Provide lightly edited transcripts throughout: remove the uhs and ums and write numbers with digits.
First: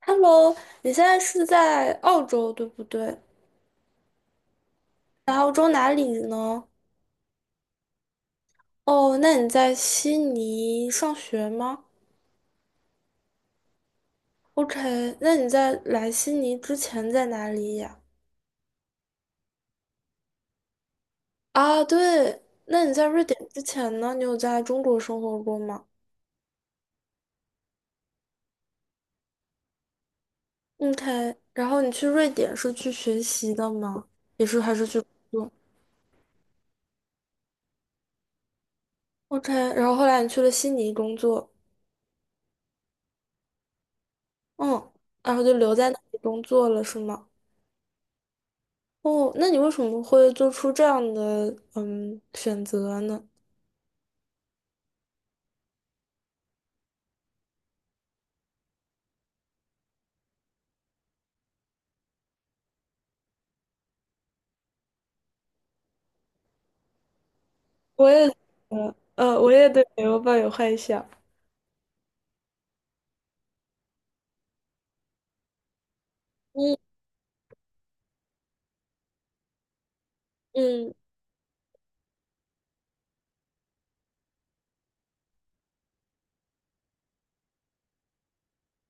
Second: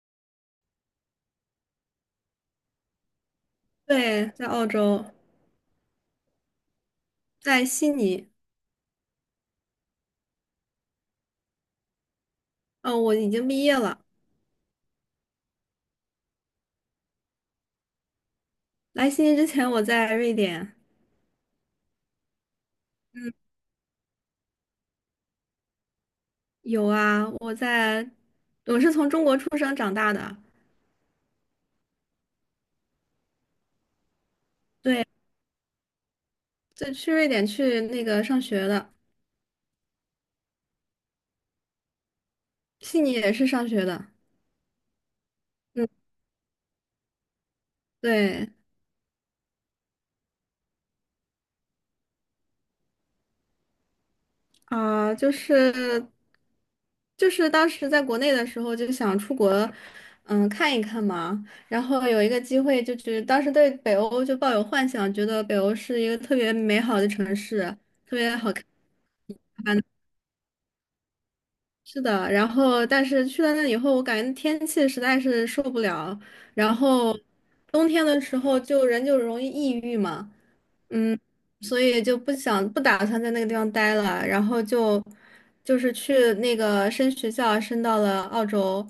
Hello，你现在是在澳洲对不对？对，在澳洲，在澳洲哪里呢？在悉尼。哦，那你在悉尼上学吗哦，我已经毕业了。？OK，那你在来悉尼之前在哪里呀？来悉尼之前，我在瑞典。啊，对，那你在瑞嗯，典之前呢？你有在中国生活过吗有啊，我是从中国出生长大的。？OK，然后你去瑞典是去学习的吗？也是还是去对，工作就去瑞典去那个上学的，？OK，然后后来你去了悉尼工作，悉尼也是上学的。嗯，然后就留嗯，在那里工作了是吗？对。哦，那你为什么会做出这样的选择呢？啊，就是当时在国内的时候就想出国，嗯，看一看嘛。然后有一个机会，就是当时对北欧就抱有幻想，觉得北欧是一个特别美好的城市，我特也，别好看。我也对北欧抱有幻想。是的，然后但是去了那以后，我感觉天气实在是受不了，然嗯后冬天的时候就人就容易抑郁嘛。嗯嗯，所以就不打算在那个地方待了，然后去那个升学校，升到了澳洲，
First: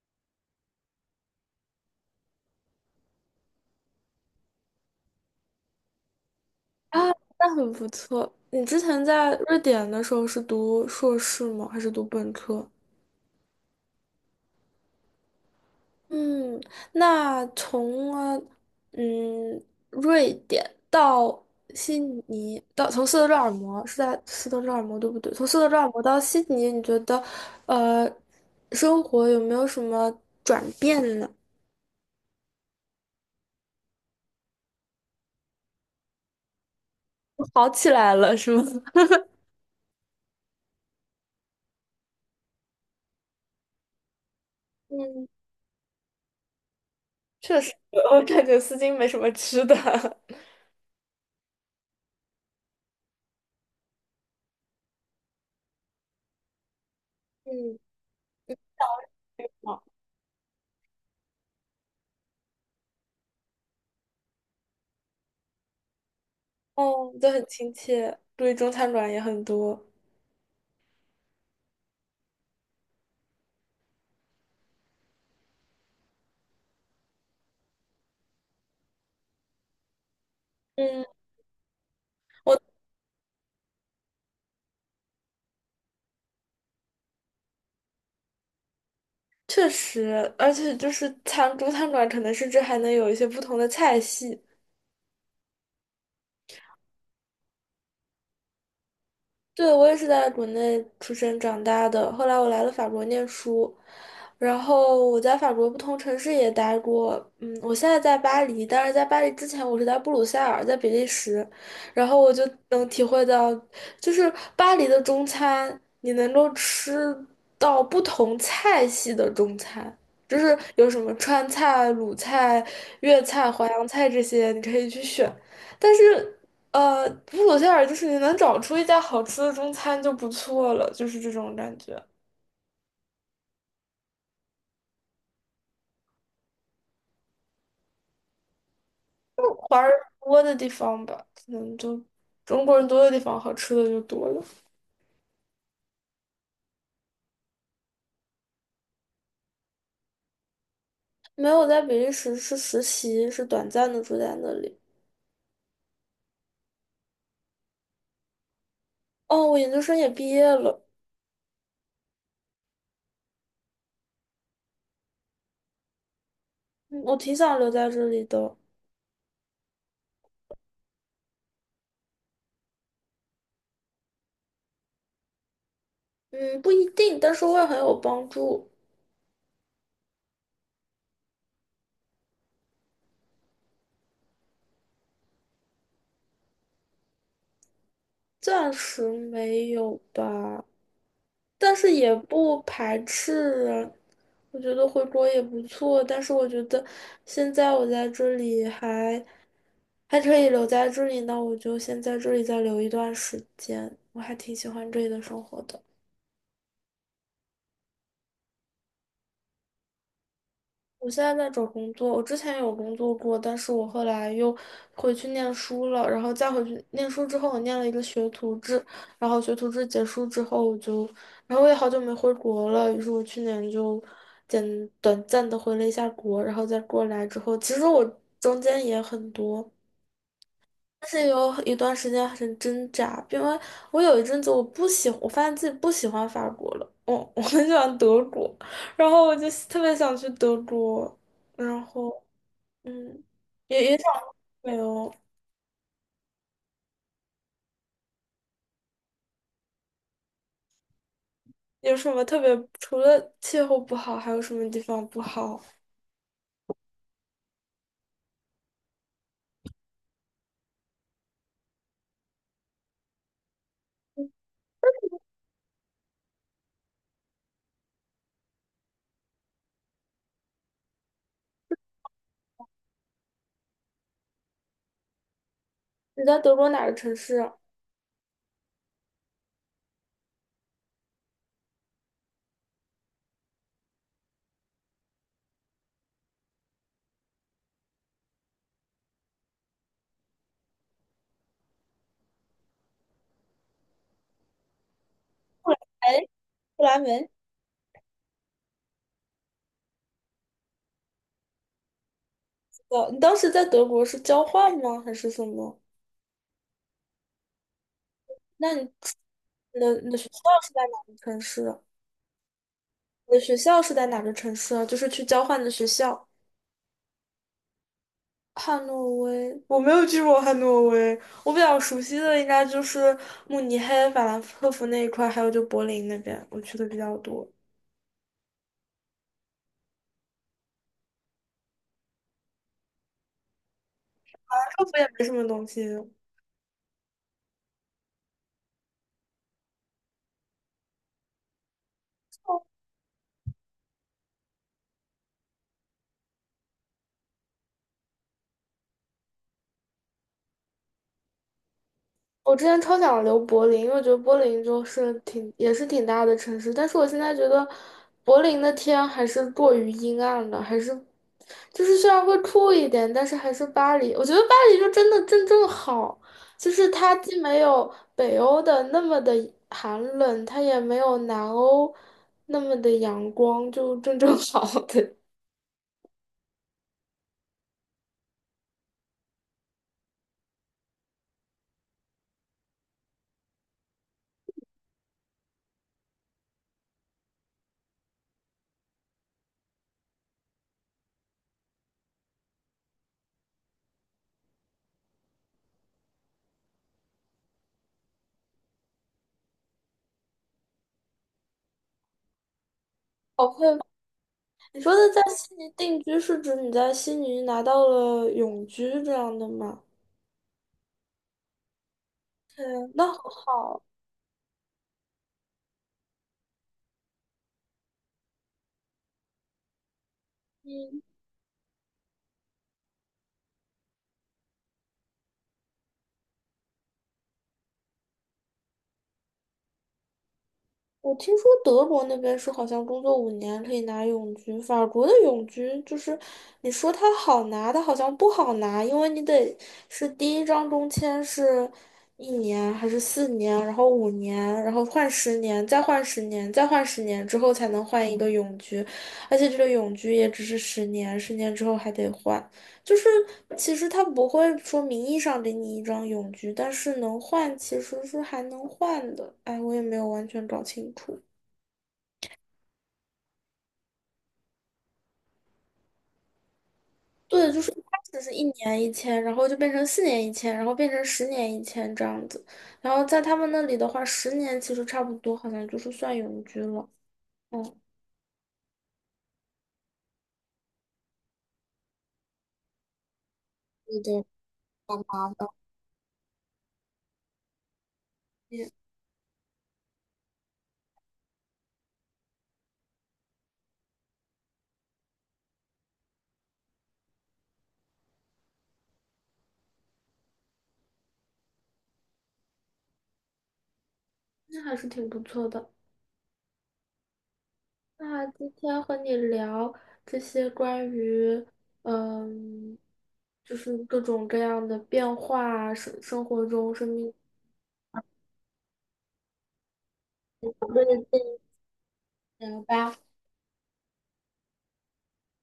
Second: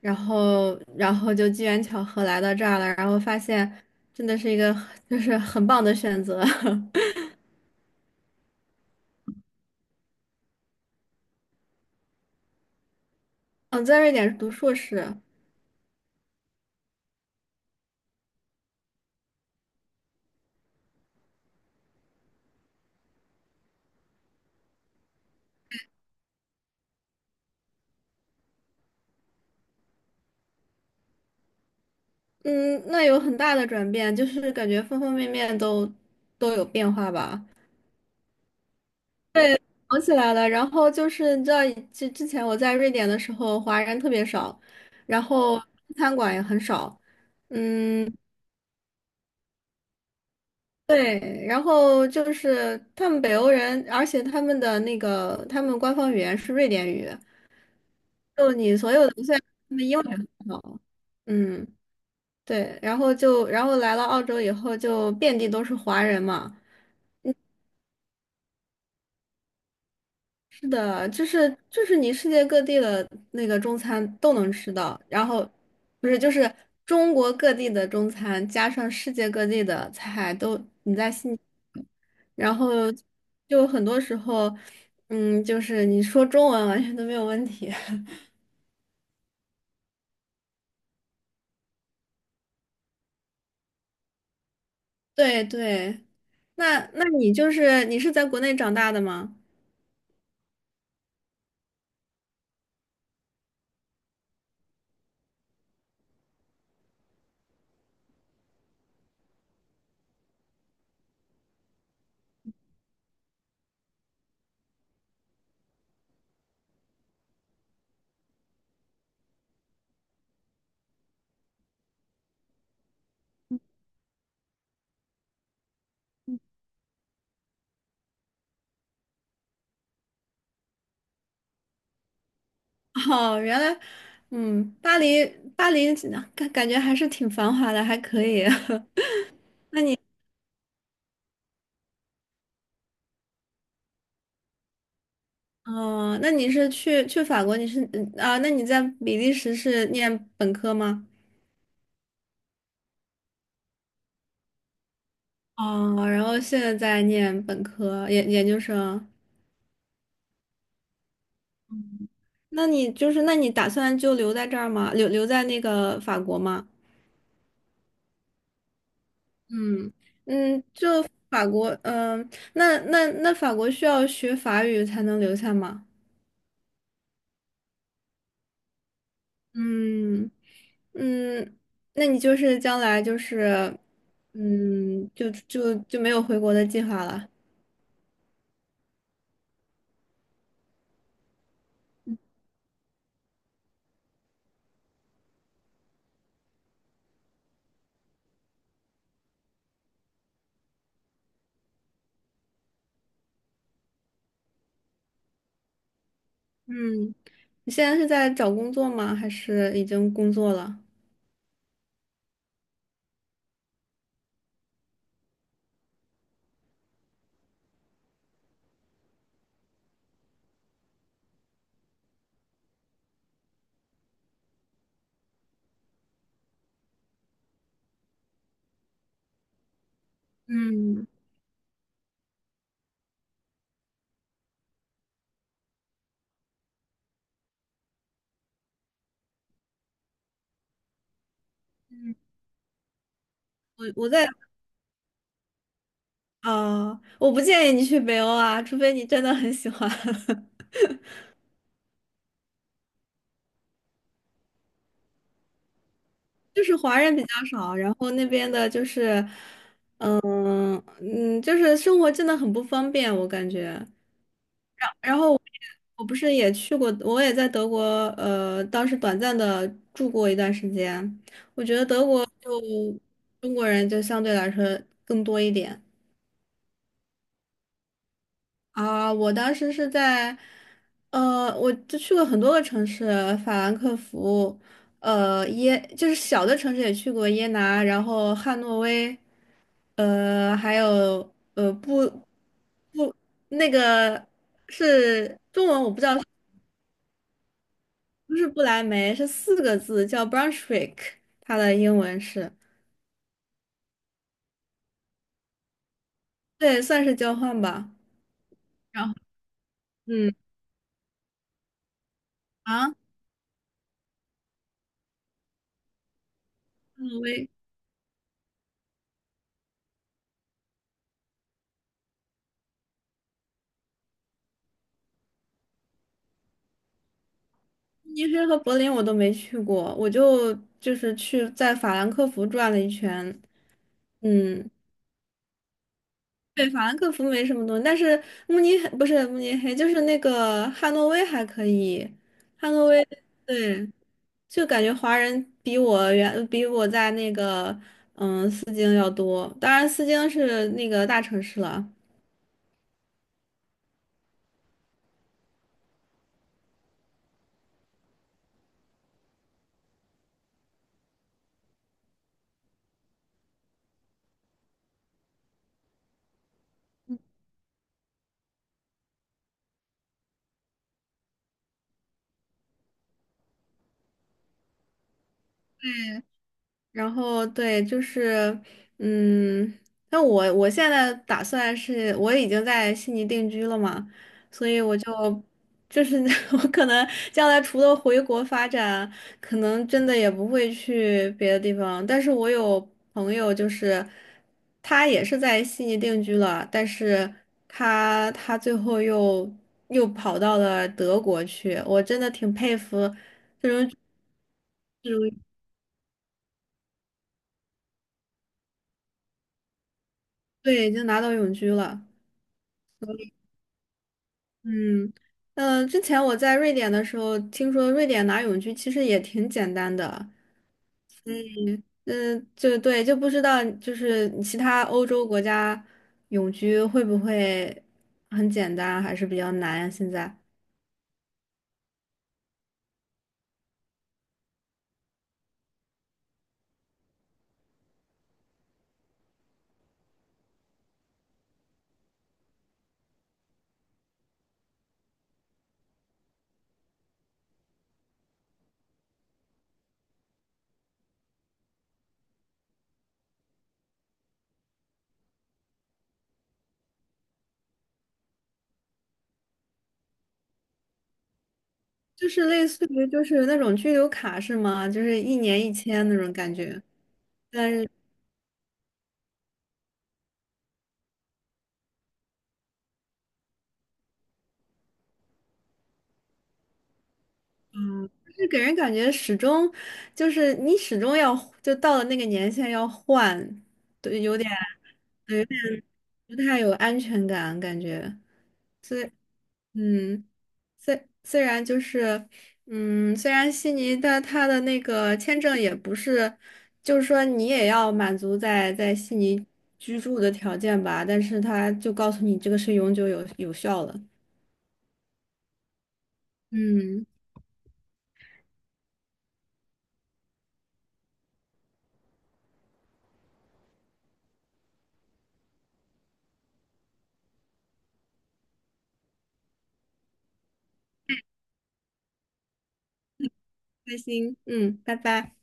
然后就机缘巧合来到这儿了，然后发现真的是一个很 就是很棒的选择。啊，那很不错。你之前在瑞典的时候是读硕士吗？还是读本科？嗯，在瑞典读硕士。嗯，那从嗯瑞典到悉尼，到从斯德哥尔摩是在斯德哥尔摩对不对？从斯德哥尔摩到悉尼，你觉得呃生活有没有什么转变呢？嗯，那有很大的转变，就是感觉方方面面都有变化吧。好起来了是吗？想起来了，然后就是你知道，之前我在瑞典的时候，华人特别少，然嗯，后餐馆也很少。确实，嗯，我感觉丝巾没什么吃的，对，然后就是他们北欧人，而且他们的那个他们官方语言是瑞典语，嗯，就你所有的虽然他好们英语很好。嗯，对，然后就然后来了澳洲以后，就遍地都是华人嘛。哦，都很亲切，注意中餐馆也很多。是的，就是你世界各地的那个中餐都能吃到，然后不是就是中国各地的中餐加上世界各地的菜都，嗯嗯然我。后就很多时候，嗯，就是你说中文完全都没有问题。确实，而且就是中餐馆可能甚至还能有一些不同的菜系，对对，那你你是在国内长大的吗？对，我也是在国内出生长大的，后来我来了法国念书，然后我在法国不同城市也待过，嗯，我现在在巴黎，但是在巴黎之前我是在布鲁塞尔，在比利时，然后我就能体会到，就是巴黎的中餐，你能够吃到不同菜系的中餐。就是有什么川菜、鲁菜、粤菜、淮扬菜这些，你可以去选。但是布鲁塞尔就是你能找出一家好吃的中餐就不错了，就是这种感觉。哦，原来，嗯，巴黎感觉还是挺繁华的，还可以。华人多的地方吧，可能就中国人多的地方，好吃的就多了。哦，那你是去法国？你是？那你在比利时是念本科吗？没有在比利时是实习，是短暂的住在那里。哦，然后现在在念本科研究生。哦，我研究生也毕业了，那你，那你打算就留在这儿吗？留在那个法国吗？嗯我挺想留在这里的。嗯嗯，法国，那法国需要学法语才能留下吗？嗯，不一定，但是会很有帮助。嗯嗯，那你就是将来，嗯，就没有回国的计划了。暂时没有吧，但是也不排斥啊我觉得回国也不错，但是我觉得现在我在这里还可以留在这里，那我就先在这里再留一段时间。我还挺喜欢这里的生活的。嗯，你现在是在找工作吗？还是已经工作了？我现在在找工作，我之前有工作过，但是我后来又回去念书了，然后再回去念书之后，我念了一个学徒制，然后学徒制结束之后，我就，然后我也好久没回国了，于是我去年就短暂的回了一下国，然后再过来之后，其实我中间也很多。嗯，但是有一段时间很挣扎，因为我有一阵子我不喜我发现自己不喜欢法国了，我 我很喜欢德国，然后我就特别想去德国，然后嗯，也我也想我在没有我不建议你去北欧啊，除非你真的很喜欢。有什么特别，除了气候不好，还有什么地方不好？就是华人比较少，然后那边的就是，就是生活真的很不方便，我感觉。我不是也去过，我也在德国，当时短暂的住过一段时间，就中国人就相对来说更多一点。你在德国哪个城市啊？啊，我当时是在，呃，我就去过很多个城市，法兰克福，就是小的城市也去过耶拿，然后汉诺威，还有布那个是中布莱文我不知道，哎，布莱梅。不是不来梅，是四个字叫 Brunswick，它的英文是，哦，你当时在德国是交换吗？还是什么？对，算是交换吧。那然后，你的学嗯，校是在哪个城市啊？啊，汉我的学校是在哪个城市啊？就是去交换的学校，诺威。汉诺威。我没有去过汉诺威，我比较熟悉的应该就是慕尼黑、法兰克福那一块，还有就柏林那边，我去的比较多。法慕尼黑和柏林我都没去过，就是去在法兰克福转了一圈。兰嗯，克福也没什么东西，对，法兰克福没什么东西，但是慕尼黑不是慕尼黑，就是那个汉诺威还可以。汉诺威，对，就感觉华人比我在那个嗯斯京要多，当然斯京是那个大城市了。我之前超想留柏林，因为我觉得柏林就是挺也是挺大的城市，但是我现在觉得柏林的天还是过于阴暗了，还是就是虽然会酷一点，但是还是巴黎。我觉得巴黎就真的正正好，就是它既没有北欧的那么的寒冷，它也没有南欧那么的阳光，就正正 好的。然后对，就是，嗯，那我现在打算是，我已经在悉尼定居了嘛，所以我就是 我可能将来除了回国发展，可能真的也不会去别的地方。但是我有朋友，就是他也是在悉尼定居了，但是他最后又跑到了德国去，我真的挺佩服好佩这服种。你说的在悉尼定居是指你在悉尼拿到了永居这样的吗？对，已经拿到永居了。嗯，那很好。嗯，之前我在瑞典的时候，听说瑞典拿永居其实也挺简单的，嗯，嗯、就对，就不知道就是其他欧洲国家永居会不会很简单，还是比较难呀？现在我听说德国那边是好像工作五年可以拿永居，法国的永居就是你说它好拿，它好像不好拿，因为你得是第一张中签是一年还是四年，然后五年，然后换十年，再换十年，再换十年之后才能换一个永居，而且这个永居也只是十年，十年之后还得换。就是其实他不会说名义上给你一张永居，但是能换其实是还能换的。哎，我也没有完全搞清楚。就是类似于就是那种居留卡是吗？就是一年一签那种感觉，对，就但是一开是始是1年1签，然后就变成4年1签，然后变成10年1签这样子。然后在他们那里的话，十年其实差不多，好像就是算永居了。嗯，就是给人感觉始终就是你始终要就到了那个年限要换，对对对，吧？有点不太有安全感感觉。也所以。嗯，虽然就是，嗯，虽然悉尼的他的那个签证也不是，就是说你也要满足在悉尼居住的条件吧，但是他就告诉你这个是永久有效的。那还是挺不错的。嗯，那今天和你聊这些关于，嗯，就是各种各样的变化，生活中生命中的经验吧。开心，嗯，拜拜。